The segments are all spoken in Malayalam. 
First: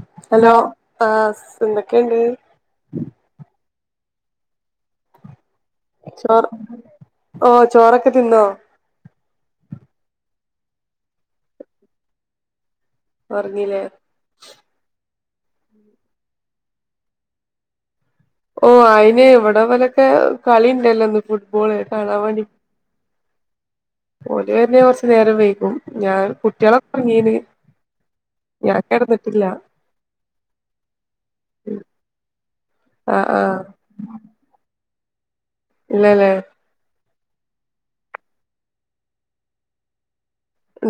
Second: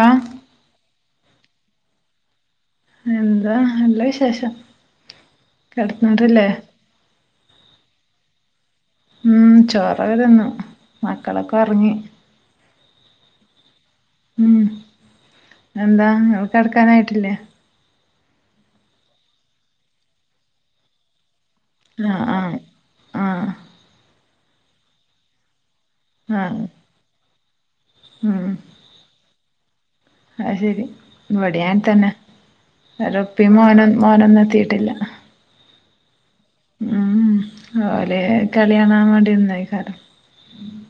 ആഹ്‌ ഹലോ ആഹ് സ് എന്തൊക്കേണ്ട് എന്താ നല്ല വിശേഷം കിടന്നിട്ടില്ലേ ചോറ് ഓഹ് ചോറൊക്ക തിന്നോ ഉം ചോറൊക തിന്നു മക്കളൊക്ക ഒറങ്ങി ഒറങ്ങീലേ ഉം എന്താ ഇങ്ങള് കിടക്കാനായിട്ടില്ലെ ഓഹ്‌ അയിന് ഇവ്ടെ ഇവലൊക്കെ കളിണ്ടലൊ ഇന്ന് ഫുട്ബോള് കാണാൻ വേണ്ടി ആഹ്‌ ഓല് വര്ണെ കൊർച് നേരം വെയ്കും ഞാൻ ആഹ് കുട്ട്യോളൊക്ക ഒർങ്ങീന്ന് ഉം ആഹ്‌ ശരി ഇവ്ടി അങ്ങൻതന്നെ ഓര് ആഹ് ഇപ്പീം ആഹ് മോനു മോനൊന്നും എത്തിയിട്ടില്ല ഇല്ലലെ ഉം ഓല് കളിയാണാവേണ്ടി ഇന്നെയ്കാരം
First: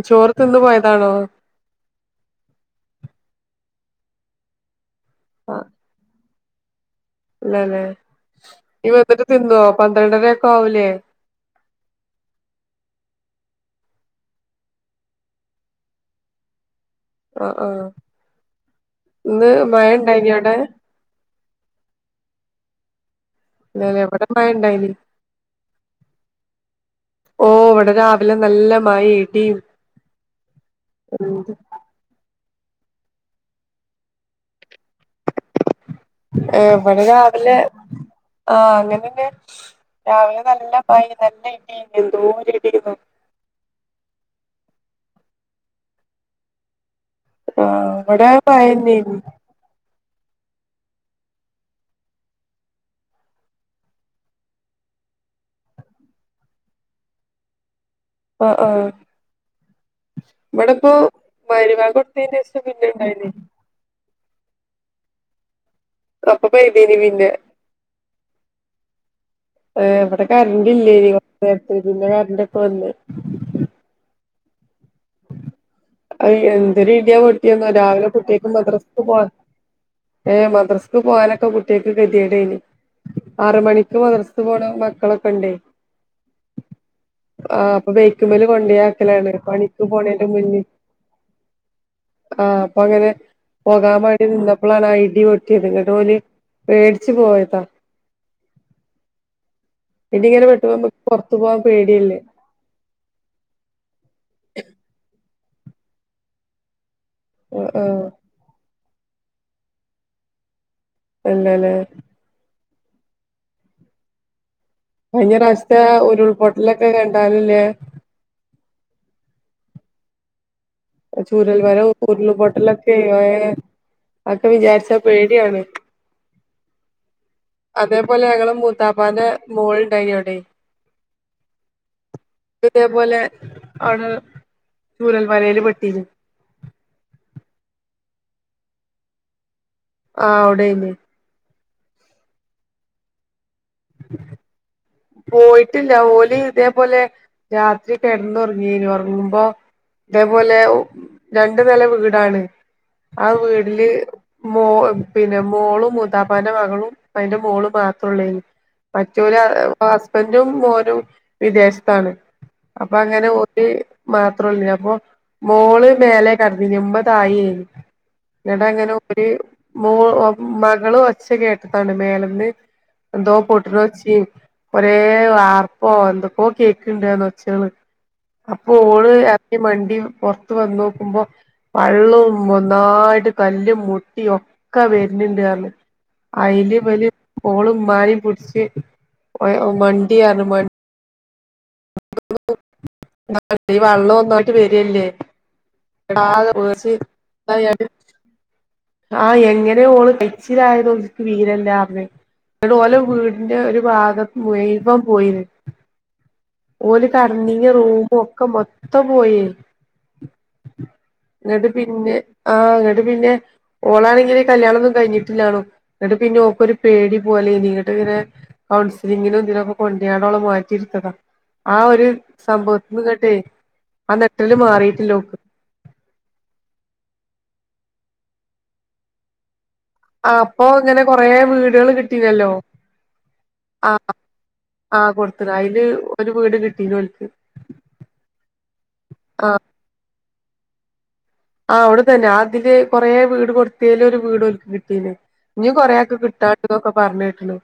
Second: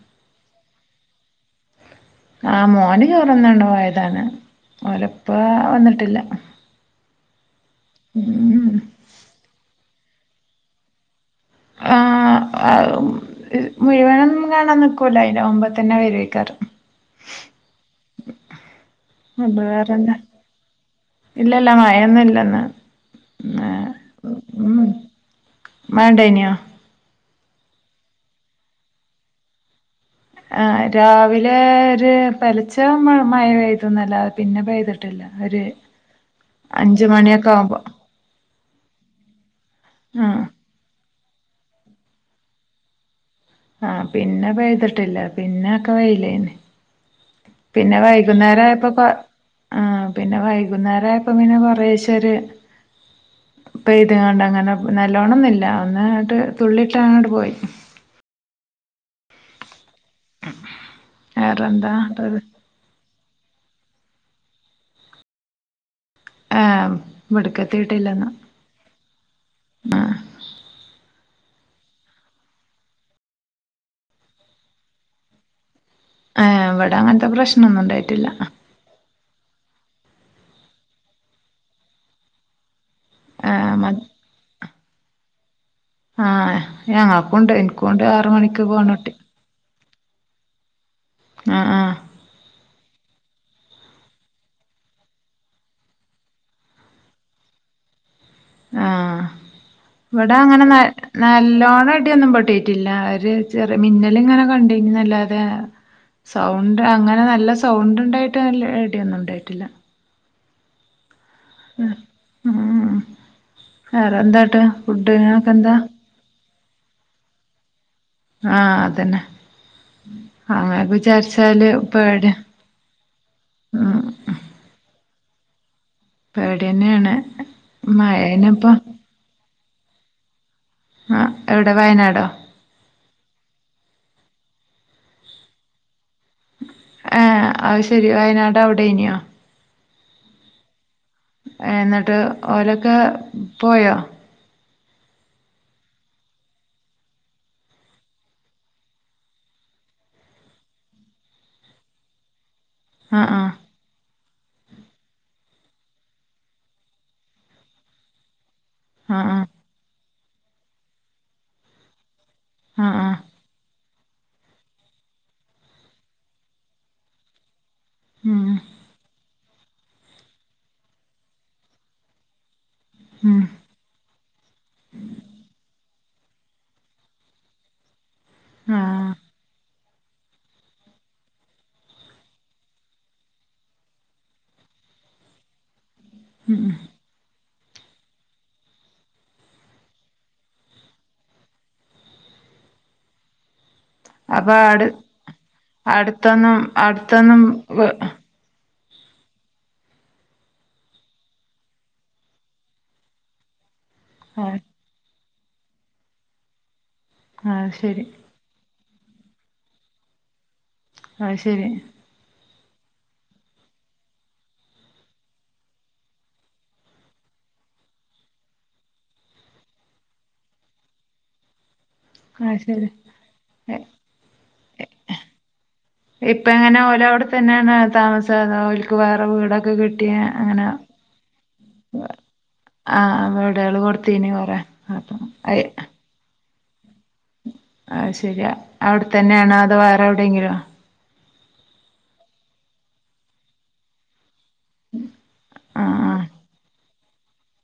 ചോർ തിന്ന് പോയതാണോ ആഹ് മോന് ചോറുന്നുണ്ട് പോയതാണ് ഒലപ്പാ വന്നിട്ടില്ല ഇല്ലലേ ഉം ഇനി വന്നിട്ട് തിന്നോ പന്ത്രണ്ടരെക്ക ആവൂലേ ആഹ് ആഹ് മുഴുവനൊന്നും കാണാൻ നിക്കൂല അതിന് മുമ്പ് തന്നെ വരുവെയ്ക്കാരം ആഹ് ആഹ് [unintelligible] ഇന്ന് മഴ ഇണ്ടായിനോ അവിടെ ഇല്ലല്ല മഴയൊന്നും ഇല്ല ഇന്ന് ഇല്ലല്ല ഇവ്ടെ മഴ ഇണ്ടയിന് മഴ ഇണ്ടായിനോ ഓഹ് ഇവിടെ രാവിലെ നല്ല മഴ ഇടീം രാവിലേ ഒര് പുലർച്ച മഴ പെയ്തുന്നല്ലാതെ പിന്ന പെയ്തിട്ടില്ല ഒരു ഏഹ് ഇവിടെ അഞ്ച് മണിയൊക്കെ രാവിലെ ആവുമ്പോ ആഹ് അങ്ങനെന്നെ രാവിലെ ആഹ് നല്ല ട [unintelligible] എന്തോര് ഇടീന്നൊ ആഹ് പിന്നെ പെയ്തട്ടില്ല പിന്നെ ഒക്കെ വെയില് ആയ്നിം ആഹ് പിന്നെ ഇവിടെ വൈകുന്നേര ആയപ്പൊക്കെ മഴന്നെന്നു ആഹ് പിന്നെ വൈകുന്നേരം ആയപ്പോ ഇങ്ങനെ കൊറേശെ ഒര് പെയ്ത്ങ്ങാണ്ടങ്ങനെ നല്ലോണം ഒന്നുല്ല ഒന്ന് ഇങ്ങട്ട് തുള്ളിയിട്ട് അങ്ങട്ട് പോയി ആഹ് ആഹ് ഇവിടെ ഇപ്പോ മഹ് വേറെന്താ രിബാങ്ക് കൊടുത്തേന് ശേഷം പിന്നിം ഇണ്ടായിനിം അപ്പൊ ഏഹ് പെയ്തീനി പിന്നെ ഇവിടക്കെത്തിയിട്ടില്ലന്ന് ആഹ് ഇവിടെ കറണ്ട് ഇല്ലേനി കുറച്ചു നേരത്തിന് പിന്നെ കറണ്ടൊക്കെ വന്ന് അഹ് ഏഹ് എന്തൊരു ഇവിടെ ഇടിയാ അങ്ങനത്തെ പൊട്ടീന്നോ പ്രശ്നൊന്നും രാവിലെ ഉണ്ടായിട്ടില്ല കുട്ടികക്ക് മദ്രാസക്ക് പോ ഏഹ് മദ്രസ്ക്ക് പോവാനൊക്കെ കുട്ട്യാക്ക് കെതേടയ്നിം ആറ് ഏഹ് മ മണിക്ക് മദ്രസക്ക് പോണ മക്കളൊക്കെ ഉണ്ടേയ് ആഹ് ഞങ്ങൾക്കുണ്ട് ആഹ് അപ്പൊ എനിക്കുണ്ട് ആറ് ബൈക്ക്മ്മല് മണിക്ക് കൊണ്ടേ പോണട്ടി ആക്കലാണ് പണിക്ക് പോണേന്റെ മുന്നേയ് ആഹ് ആഹ് ആഹ് അപ്പൊ അങ്ങനെ പോകാൻ വേണ്ടി നിന്നപ്പളാണ് ആ ഇടി പൊട്ടിയത് ഇന്നിട്ട് ഓല് പേടിച്ച് പോയതാ ആഹ് ഇവിടെ ഇടിങ്ങനെ അങ്ങനെ വെട്ടുമ്പോ ന നമ്മക്ക് പൊറത്തു പോവാൻ നല്ലോണം പേടിയല്ലേ ഇടിയൊന്നും പൊട്ടീ ട്ടില്ല ഒര് ചെറിയ മിന്നലിങ്ങനെ കണ്ടീനിന്നല്ലാതെ സൗണ്ട് അങ്ങനെ നല്ല ആഹ് സൗണ്ട് ആഹ് ഉണ്ടായിട്ട് ഇടിയൊന്നും ഉണ്ടായിട്ടില്ല ഇല്ലലേ ഊം ഉം വേറെ എന്താട്ട് കഴിഞ്ഞ പ്രാവശ്യത്തെ ഉരുൾപൊട്ടലൊക്കെ കണ്ടാല് ല്ലേ ആഹ് അതന്നെ ആഹ് [unintelligible] ചൂരൽമല ഉരുൾ പൊട്ടലൊക്കെയ് ഏഹ് അഹ് ഉം ഒക്കെ വിചാരിച്ച പേടിയാണ് പേടി തന്നെയാണ് അതേപോലെ ഞങ്ങളെ മൂത്താപ്പാന്റെ മോൾണ്ടായിനിം അവിടെ ആഹ് എവിടെ വയനാടോ ഇതേപോലെ അവിടെ ചൂരൽ മലയില് പെട്ടീനു ഏഹ് അഹ് ശരി വയനാട് അവിടെ അയ്നോ ആഹ് അവിടെ അയ്നിം ഏഹ് എന്നിട്ട് ഓലൊക്കെ പോയോ ഉ [inaudible] പോയിട്ടില്ല ഓല് ഇതേപോലെ രാത്രി കെടന്ന് ഒറങ്ങേനു ഒറങ്ങുമ്പോ ഇതേപോലെ രണ്ടു നില വീടാണ് ആ ആഹ് വീടില് മോ പിന്നെ മോളും മൂത്താപ്പന്റെ മകളും അയ്ന്റെ മോളും മാത്രം ഒള്ളായ്നിം ആഹ് മറ്റൊല് ഹസ്ബന്റും മോനും വിദേശത്താണ് ആഹ് ആഹ് അപ്പൊ ആഹ് ആഹ് അങ്ങനെ ഓല് മാത്രൊള്ളയ്നിം അപ്പൊ മോള് മേലെ കടന്നിനേ ഉമ്മ താഴേ അയ്നിം ഉം ഇന്നിട്ട് അങ്ങനെ ഓല് മോ മകള് ഒച്ച കേട്ടതാണ് മേലന്ന് എന്തോ ഉം പൊട്ട്ണ ഒച്ചയും കൊറേ ആർപ്പോ എന്തൊക്കോ കേക്ക്ണ്ട് പർഞ്ഞ് ഒച്ചകള് അപ്പൊ ആഹ് ഓള് മണ്ടി പൊർത്ത് വന്നോക്കുമ്പോ വള്ളോം ഒന്നായിട്ട് കല്ലും മുട്ടിം ഒക്കെ വെര്നിണ്ട് പർഞ്ഞ് ഉം ഉം അയ്ല് ഇവല് ഓള് ഇമ്മാനിം പുട്ച്ച് മണ്ടീ പർഞ്ഞ് മ ഈ വള്ളം അപ്പൊ ഒന്നായിട്ട് ആട് വരല്ലേ ആകെ അടുത്തൊന്നും അടുത്തൊന്നും പേടിച്ച് വ് ആഹ് എങ്ങനെ ഓള് കയ്ച്ചിലായതോൽക്ക് [unintelligible] ന്ന്ട്ട് ഓലെ വീടിന്റെ ഒരു ഭാഗം ആഹ് മുയിവ്വം പോയിന് ഓല് കെട്ന്നീന്‌യെ അത് ശരി റൂമൊക്കെ മൊത്തം പോയേ അത് ന്നട്ട് ശരി പിന്നെ ആഹ് ങ്ങട്ട് പിന്നെ ഓളാണെങ്കില് കല്യാണൊന്നും കഴിഞ്ഞിട്ടില്ലാണു ന്നട്ട് പിന്നെ ഓക്കൊരു പേടി പോലെയ്നി ന്നട്ട് ങ്ങനെ കൗൺസിലിങ്ങിനും ഇതിനൊക്കെ കൊണ്ടയാണ്ടോളെ മാറ്റിട്ത്തത ആ ഒരു അത് സംഭവത്തിന്ന്ങ്ങട്ടെ ശരി ആ ന്നെട്ടല് മാറീട്ടില്ലോക്ക് ഇപ്പങ്ങനെ ഓലവ്ട തന്നെണോ താമസ അതോൽക്ക് വേറെ വീടൊക്കെ കിട് ആഹ് ഇപ്പൊ ങ്ങനെ കൊറെ വീടള് കിട്ടീണല്ലോ ആഹ് ആഹ് വിടെള് കൊട്ത്തീനി കൊറെ ആഹ് അപ്പം കൊടുത്ത്ണ് അയ് അയില് ഒരു വീട് കിട്ടീണോൽക്ക് അത് ശെരിയാ ഔടത്തന്നെയാണോ അതോ വേറെ എവിടെങ്കിലുവ ആഹ് അവിടെതന്നെ ആതില് കൊറേ വീട് കൊടുത്തേലൊരു വീട് ഓൽക് കിട്ടീണ് ഇഞ്ഞീം കൊറെ ആഹ് ആക്ക് ആഹ് കിട്ടാണ്ട്ന്നൊക്കെ പർഞ്ഞേക്ക്ണ്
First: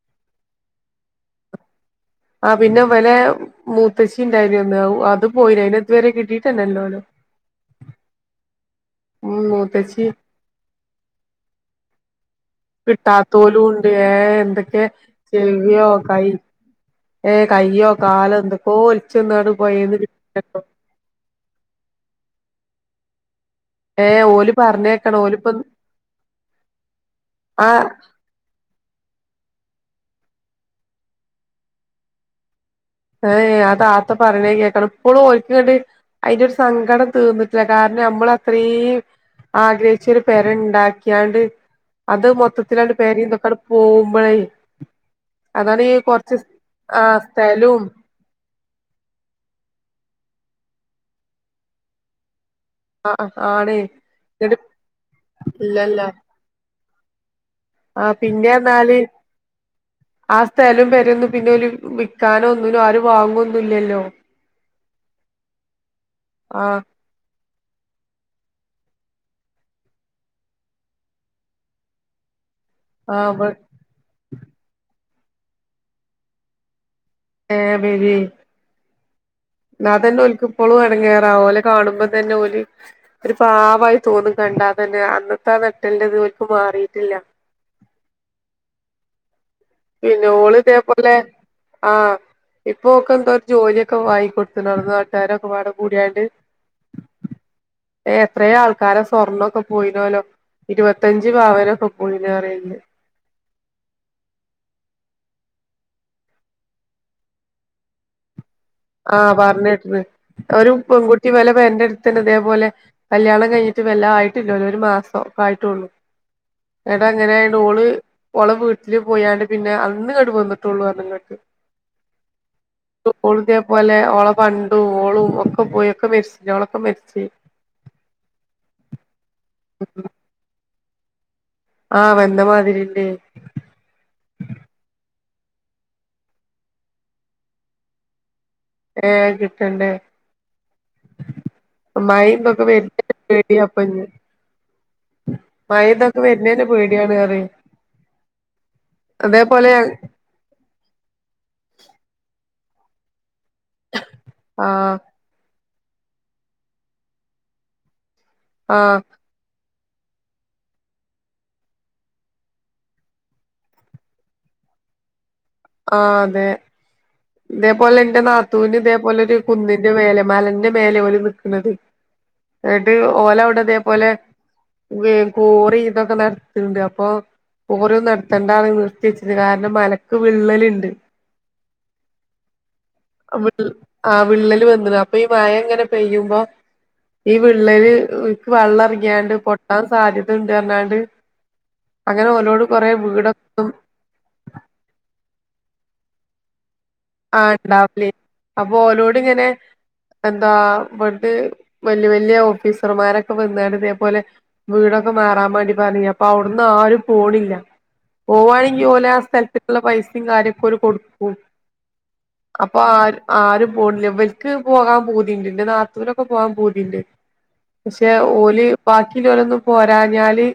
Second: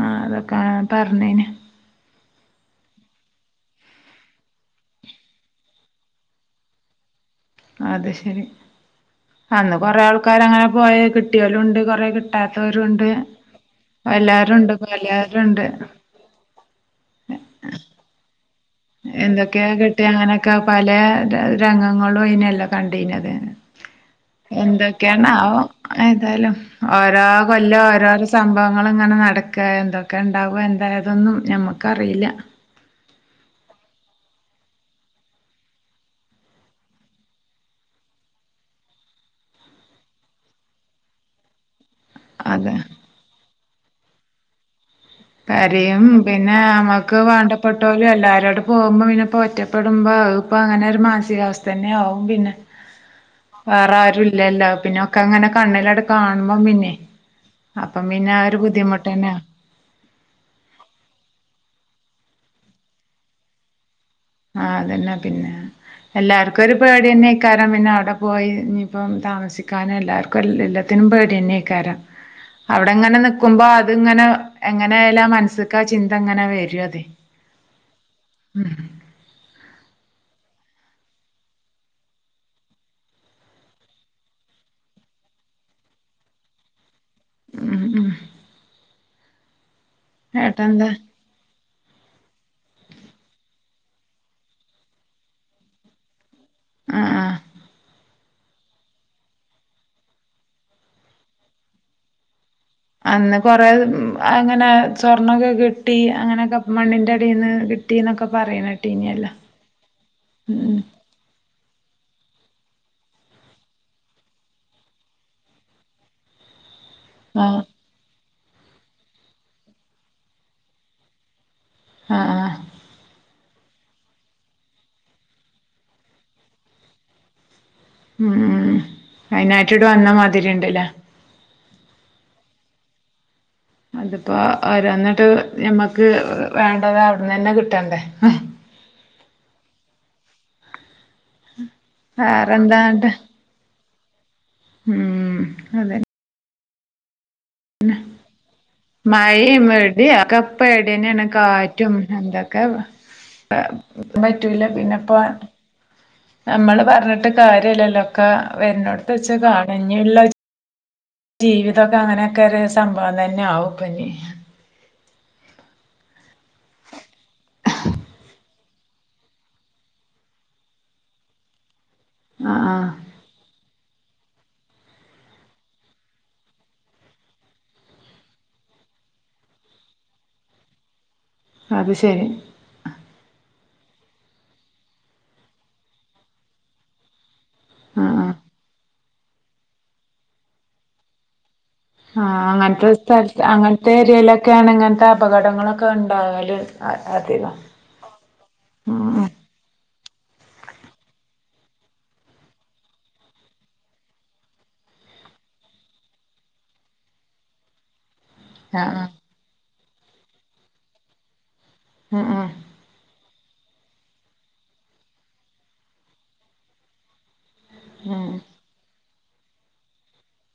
ആഹ് അതൊക്ക പർഞ്ഞേന് ആഹ് പിന്നെ വെല മൂത്തച്ചിണ്ടായ്നൊന്ന് അത് പോയിലെ അയ്നെതുവരെ കിട്ടീ [unintelligible] അത് ശെരി ഉം അന്ന് കൊറേ മൂത്തച്ചി ആൾക്കാരങ്ങനെ പോയ കിട്ട്‌യോലൂണ്ട് കൊറെ കിട് കിട്ടാത്തോലുണ്ട് ഏഹ് എല്ലാരും ഉണ്ട് എന്തൊക്കെ ഇപ്പ എല്ലാരും ഉണ്ട് ചെവിയോ കയ് ഏഹ് കയ്യോ കാലോ എന്തൊക്കോ ഒൽച്ചന്നാണ്ട് പൊയേന്ന് [unintelligible] പലേരംഗങ്ങളും അയ്നല്ലെ കണ്ടീനത് ഏഹ് ഓല് പറഞ്ഞേക്കണം എന്തൊക്കെയാണാവോ ഓലിപ്പം ഏതായാലും ഓരോ ആഹ് കൊല്ലം ഓരോ സംഭവങ്ങളിങ്ങനെ നടക്ക എന്തൊക്കെണ്ടാവ എന്തായേതൊന്നും ഞമ്മക്കറീല്ല. ഏഹ് ആ താത്ത പറിണേ കേക്കണം ഇപ്പളും ഓൽക്കിങ്ങട്ട് അയ്ന്റൊരു സങ്കടം തീർന്നിട്ടില്ല കാര്ണം നമ്മളത്രീം ആഗ്രഹിച്ചൊരു പെരണ്ടാക്ക്യാണ്ട് അത് അതെ മൊത്തത്തിലണ്ട് പെരിംന്തൊക്കണ്ട് പോകുമ്പളേ പെരിയും പിന്നെ അമ്മക്ക് സ്ഥലും വാണ്ടപ്പെട്ടോ ലും എല്ലാരോടും പോകുമ്പോ പിന്നെ ഇപ്പ ഒറ്റപ്പെടുമ്പോ അതിപ്പങ്ങനൊരു മാൻസികാവസ്ഥന്നെ ആവും പിന്നെ ആഹ് ആണ് വേറെ ആരും ഇന്നട്ട് ഇല്ലല്ലോ പിന്നൊക്കെങ്ങനെ ഇല്ലല്ല കണ്ണിലട് കാണുമ്പം പിന്നെ അപ്പം ആഹ് പിന്നെ അതൊരു ബുദ്ധിമുട്ടന്നെയ ആഹ് സ്ഥലം പെര്യന്നും പിന്നോല് വിക്കാനോന്നിനും ആരും വാങ്ങൊന്നുംല്ലല്ലോ ആഹ് അതന്നെ പിന്നെ എല്ലാർക്കൊരു ആഹ് പേ പേട്യന്നെക്കാരം പിന്നെ അവിടെ പോയി ഇഞ്ഞിപ്പം താമസിക്കാനും എല്ലാര്ക്കും എല്ലത്തിനും പേടിയെന്നെക്കാരം [inaudible] അവിടെങ്ങനെ ആഹ് ന്നിക്കുമ്പോ അത്ങ്ങനെ എങ്ങനായാലും ആ മൻസ്ക്കാ ചിന്തങ്ങനെ വെരുഅതെയ് ഏഹ് വെരെയ് ഉം ആഹ് അതന്നെ ഓൽക്ക്പ്പളും എട്ങ്ങേറ ഓലെ കാണുമ്പംതന്നെ ഓല് ഒരു പാവായി തോന്നും കണ്ടാതന്നെ അന്നത്തെ ആ ന്നെട്ടൽന്റത് ഓൽക്ക് മാറീട്ടില്ല ഉം ഉം പിന്നെ ഓള് ഏട്ടന്താ ഇതേപോലെ ആഹ് ഇപ്പോ ഓക്കെന്തോ ഒര് ജോലിയൊക്കെ വാങ്ങി കൊടുത്ത്ണ് അവ്ടത്തെ നാട്ടാരൊക്കെപ്പാട കൂടിയാണ്ട് ആഹ് ആഹ് എത്രയോ ആൾക്കാരെ സ്വർണ്ണൊക്കെ പോയിനല്ലോ ഇരുപത്തഞ്ച് പവനൊക്കെ പോയീന് പറിണ്ട് അന്ന് കൊറെ അങ്ങനെ സ്വർണൊക്കെ കിട്ടി അങ്ങനെക്കെ മണ്ണിന്റെ അടീന്ന് ട്ടിന്നൊക്കെ പറിണ് ആഹ് പർഞ്ഞേട്ട്ണ് ഒരു പെൺകുട്ടി ഇവെലെ പെരെൻ്റെട്ത്തന്നെ ഇതേ പോലെ കല്യാണം കഴിഞ്ഞിട്ട് വെല്ലാ ആയിട്ടില്ലേല്ലോ ഒരു മാസം ഒക്കെ ആയിട്ടൊള്ളൂ ന്നട്ട് എങ്ങനെണ്ട് ആഹ് ഓള് ഓളെ വീട്ടില് പോയാണ്ട് പിന്നെ അന്ന്ങ്ങട്ട് വന്നിട്ടൊള്ളൂ പർഞ് ഇങ്ങട്ട് ആഹ് ആഹ് [unintelligible] പോലെ ഓളെ പണ്ടും ഓളും ഒക്കെ പോയി ഒക്കെ മെരിച്ച്ലേ ഓളൊക്കെ മെരിച്ച് ഉം ഉം അയിനായിട്ട്ണ്ട് വന്ന മാതിരിണ്ട്ലെ ആഹ് വെന്ന മാതിരിണ്ടെ അതിപ്പോ ഓരോന്ന്ട് ഞമ്മക്ക് വേണ്ടത് അവിട്ന്നന്നെ കിട്ടണ്ടേ ഏഹ് കിട്ടണ്ടേ മഴിം ഇതൊക്കെ വെര്ന് വേറെന്താണ്ട് പേടിയാപ്പഞ്ഞ് ഉം മഴിം ഇതൊക്കെ വെര്നന്നെ പേടിയാണ് പറ്യേ മയിം, ആഹ് ഇടിം ഒക്കെ പേടിയന്നേണ് കാറ്റും എന്തൊക്കെ വ പറ്റൂല ആഹ് പിന്നെപ്പ നമ്മള് പർഞ്ഞിട്ട് കാര്യല്ലല്ലോ ഒക്കെ വെര്നോട്ത്തച്ച് കാണ ഇഞ്ഞ്ള്ളെ ജീവിതം ഒക്കെ അങ്ങനെക്കെ ഒരു സംഭവം തന്നെ ആവും ഇപ്പ ഇഞ്ഞ് ആഹ് അതെ തേപോലെ ന്റെ നാ ത്തൂന് ഇതേപോലെ ഒരു കുന്നിന്റെ മേലെ മലന്റെ മേലെ ഓല് നിക്ക്ണത് ആഹ് ഇന്നട്ട് ഓല അവ്ടെ ഇതേപോലെ [unintelligible] കോറി ഇതൊക്കെ നടത്ത്ണ്ട് അപ്പൊ ഓരോന്നും [unintelligible] ത്തണ്ടാന്ന് നിർത്യച്ച്ണ് കാരണം മലക്ക് വിള്ളല്ണ്ട് അത് ശരി അവിൾ ആഹ് വിള്ളല് വന്ന്ണ് അപ്പ ഈ മഴങ്ങനെ പെയ്യുമ്പോ ഈ വിള്ളല് ആഹ് ആഹ് ഇക്ക് വെള്ളർങ്ങിയാണ്ട് പൊട്ടാൻ സാധ്യതണ്ട് അർഞ്ഞാണ്ട് ആഹ് അങ്ങൻത്തെ സ്ഥൽത് അങ്ങൻത്തെ ഏരിയേലൊക്കെണ് ഇങ്ങൻത്തെ അപകടങ്ങളൊക്കെ ഇണ്ടാകല് ആഹ് ഇണ്ടാവലേ അപ്പൊ ഉം ഓലോട് ഇങ്ങനെ ഉം എന്താ [unintelligible] വെല്യേ വെല്യേ ഓഫീസർമാരൊക്കെ വന്നാണ്ട് ഇതേപോലെ വീടൊക്കെ മാറാൻ മാണ്ടി പർഞ്ഞീനി അപ്പൊ അവ്ട്ന്നാരും പോണില്ല പോവാണെങ്കി ആഹ് ഓലാ സ്ഥൽത്ക്ക്ള്ളെ പൈസിം കാര്യാക്കോല് കൊടുക്കും എഹ് എഹ് അപ്പൊ ആര് ആരും പോണില്ല ഇവൽക്ക് പോകാൻ പൂതിണ്ട് ഇൻ്റെ നാത്തൂനൊക്കെ പോകാൻ പൂതിണ്ട് പക്ഷെ ഓല് ബാക്കില്ലോലൊന്നും പോരാഞ്ഞാല്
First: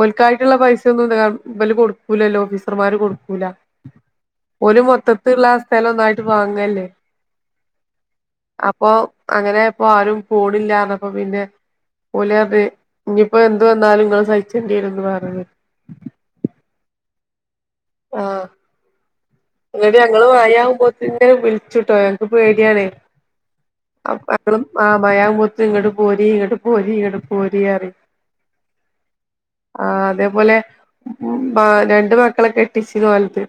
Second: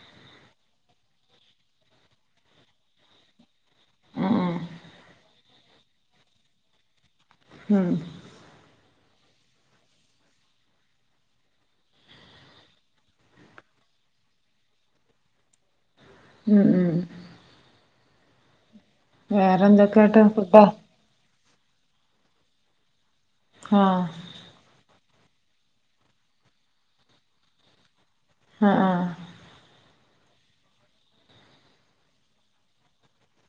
ഓൽക്കായിട്ടുള്ള പൈസ ഒന്നും ഇബല് കൊടുക്കൂലല്ലോ ഓഫീസർമാര് കൊടുക്കൂല ഉം ഉം ഓല് മൊത്തത്ത്ള്ള ആ സ്ഥലൊന്നായിട്ട് വാങ്ങല്ലേ ആഹ് അപ്പൊ അങ്ങനെ ഇപ്പൊ ആരും പോണില്ലാർന്നപ്പം പിന്നെ ഓല് അർഞ്ഞ് ഇഞ്പ്പോ എന്ത് വന്നാലും ഇങ്ങള് സഹിച്ചണ്ട്യേരുംന്ന് പർഞ്ഞ് ഉം ഉം ആഹ് ഇന്നട്ട് വേറെന്തൊക്കെയാട്ട് ഞങ്ങള് ഫുഡാ മഴവുമ്പോ തിങ്ങനെ വിൾച്ചുട്ടോ ഞങ്ങക്ക് പേടിയാണെ ആഹ് ളും ആഹ് മഴ ആവുമ്പോത്തിന് ഇങ്ങട്ട് പോരി ഇങ്ങട്ട് പോരി ഇങ്ങട്ട് പോരി അറിം ആഹ് ആഹ് ആഹ് അതേപോലെ ഉ ആഹ് രണ്ട് മക്കളെ കെ ട്ടിച്ച്ണോല്ത്.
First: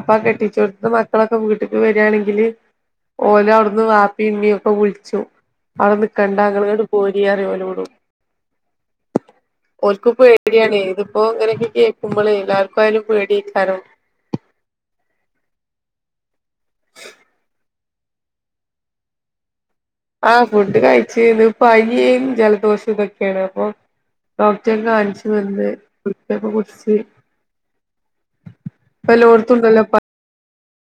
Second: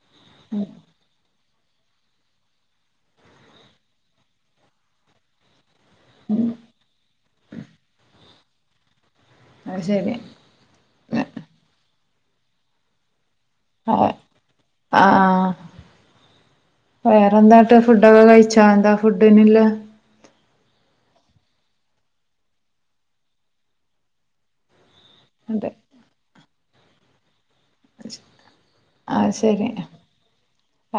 അപ്പാ കെട്ടിച്ചോട്ത്ത മ ക്കളൊക്കെ വീട്ട്ക്ക് വരാണെങ്കില് ഓലവിടുന്ന് വപ്പിമ്മീം ഒക്കെ വുൾച്ചും അവടെ നിക്കണ്ടാങ്ങള്ങ്ങട്ട് പോരിയറി ഓലോടും അത് ശരി ഓൽക്ക്പ്പേ ടിയാണേ ഇത്പ്പൊ ങ്ങനെയൊക്കെ കേക്കുമ്പളേ ല്ലാർക്കു ആയാലും പേടിയെയ്ക്കാരം അ ആഹ് വേറെന്താട്ട് ഫുഡൊക്കെ കഴിച്ചാ ന്താ ഫുഡിനില്ല ആഹ് ഫുഡ് കഴിച്ചു ന്ന് പനിയും ജലദോഷോതൊക്കേണ് അപ്പൊ ഡോക്ടറെ കാണിച്ച് വന്നു അതെ [unintelligible] കുടിച്ചു പ്പെല്ലോട്ത്തുണ്ടല്ലോ പ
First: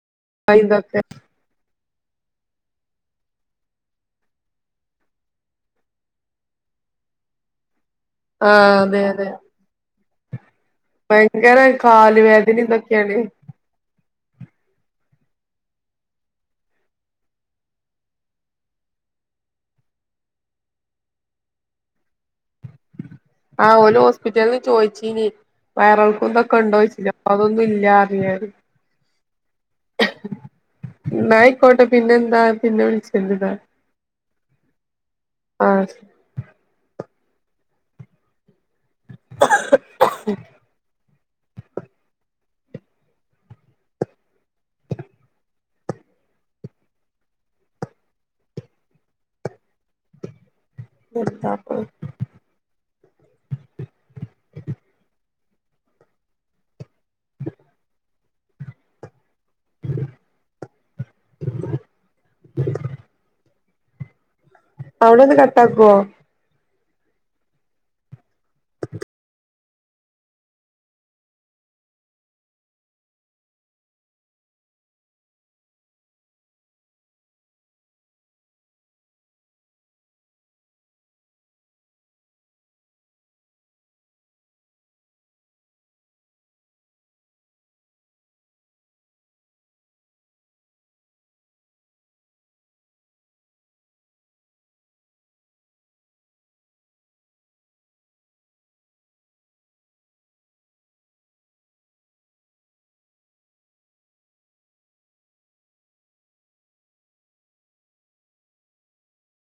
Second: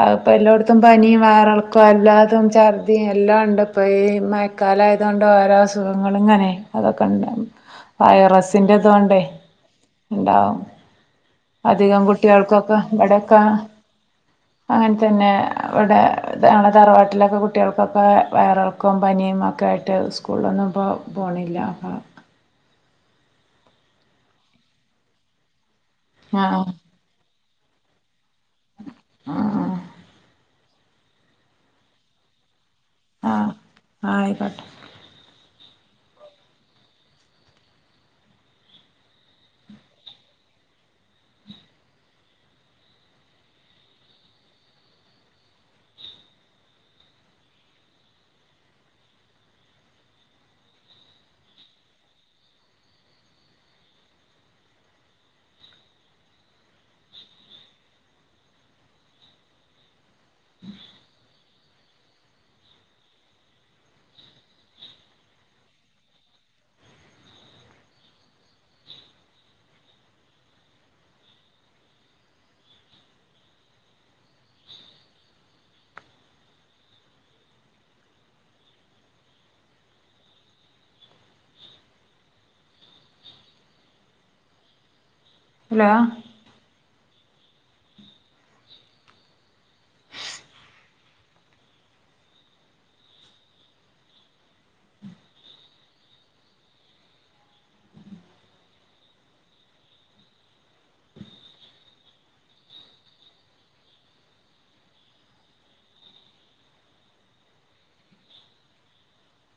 അഹ് പ്പൊല്ലോട്ത്തും പനിയും വയറളക്ക ക്കോ ല്ലാതും ഛർദിയും എല്ലാണ്ട്പ്പയീ മയക്കാലായതോണ്ടോരോ അസുഖങ്ങള്ങ്ങനെ അതൊക്കണ്ട് ആഹ് അതെ അതെ ഉണ്ടാവും ഭയങ്കര അധികം കാല് വേദനിണിം കുട്ടികൾക്കൊക്കെ തൊക്കേണ് അങ്ങൻന്നെ വടെ ഞങ്ങളെ തറവാട്ടിലൊക്കെ കുട്ടികൾക്കൊക്കെ വയറൾക്ക ക്കോം പനിയും ഒക്കായിട്ട് സ്കൂളിലൊന്നും പ്പൊ പോണില്ല അപ്പോ ആഹ് ഓലോസ്പിറ്റൽന്ന് ചോയ്ച്ചീനി വയറൾക്കോം ആ തൊക്കെണ്ടോയ്ച്ചീനി അപ്പതൊന്നുല്ലർഞ്ഞു ഞാൻ ആ ന്നായ്ക്കോട്ടെ പിന്നെന്താ പിന്നെ വിൾച്ച ആ [unintelligible] ആയിക്കോട്ടെ ആഹ് [unintelligible] [unintelligible] [inaudible] [unintelligible] [unintelligible] അവ്ടൊന്ന് കട്ടാക്കോ ഹലോ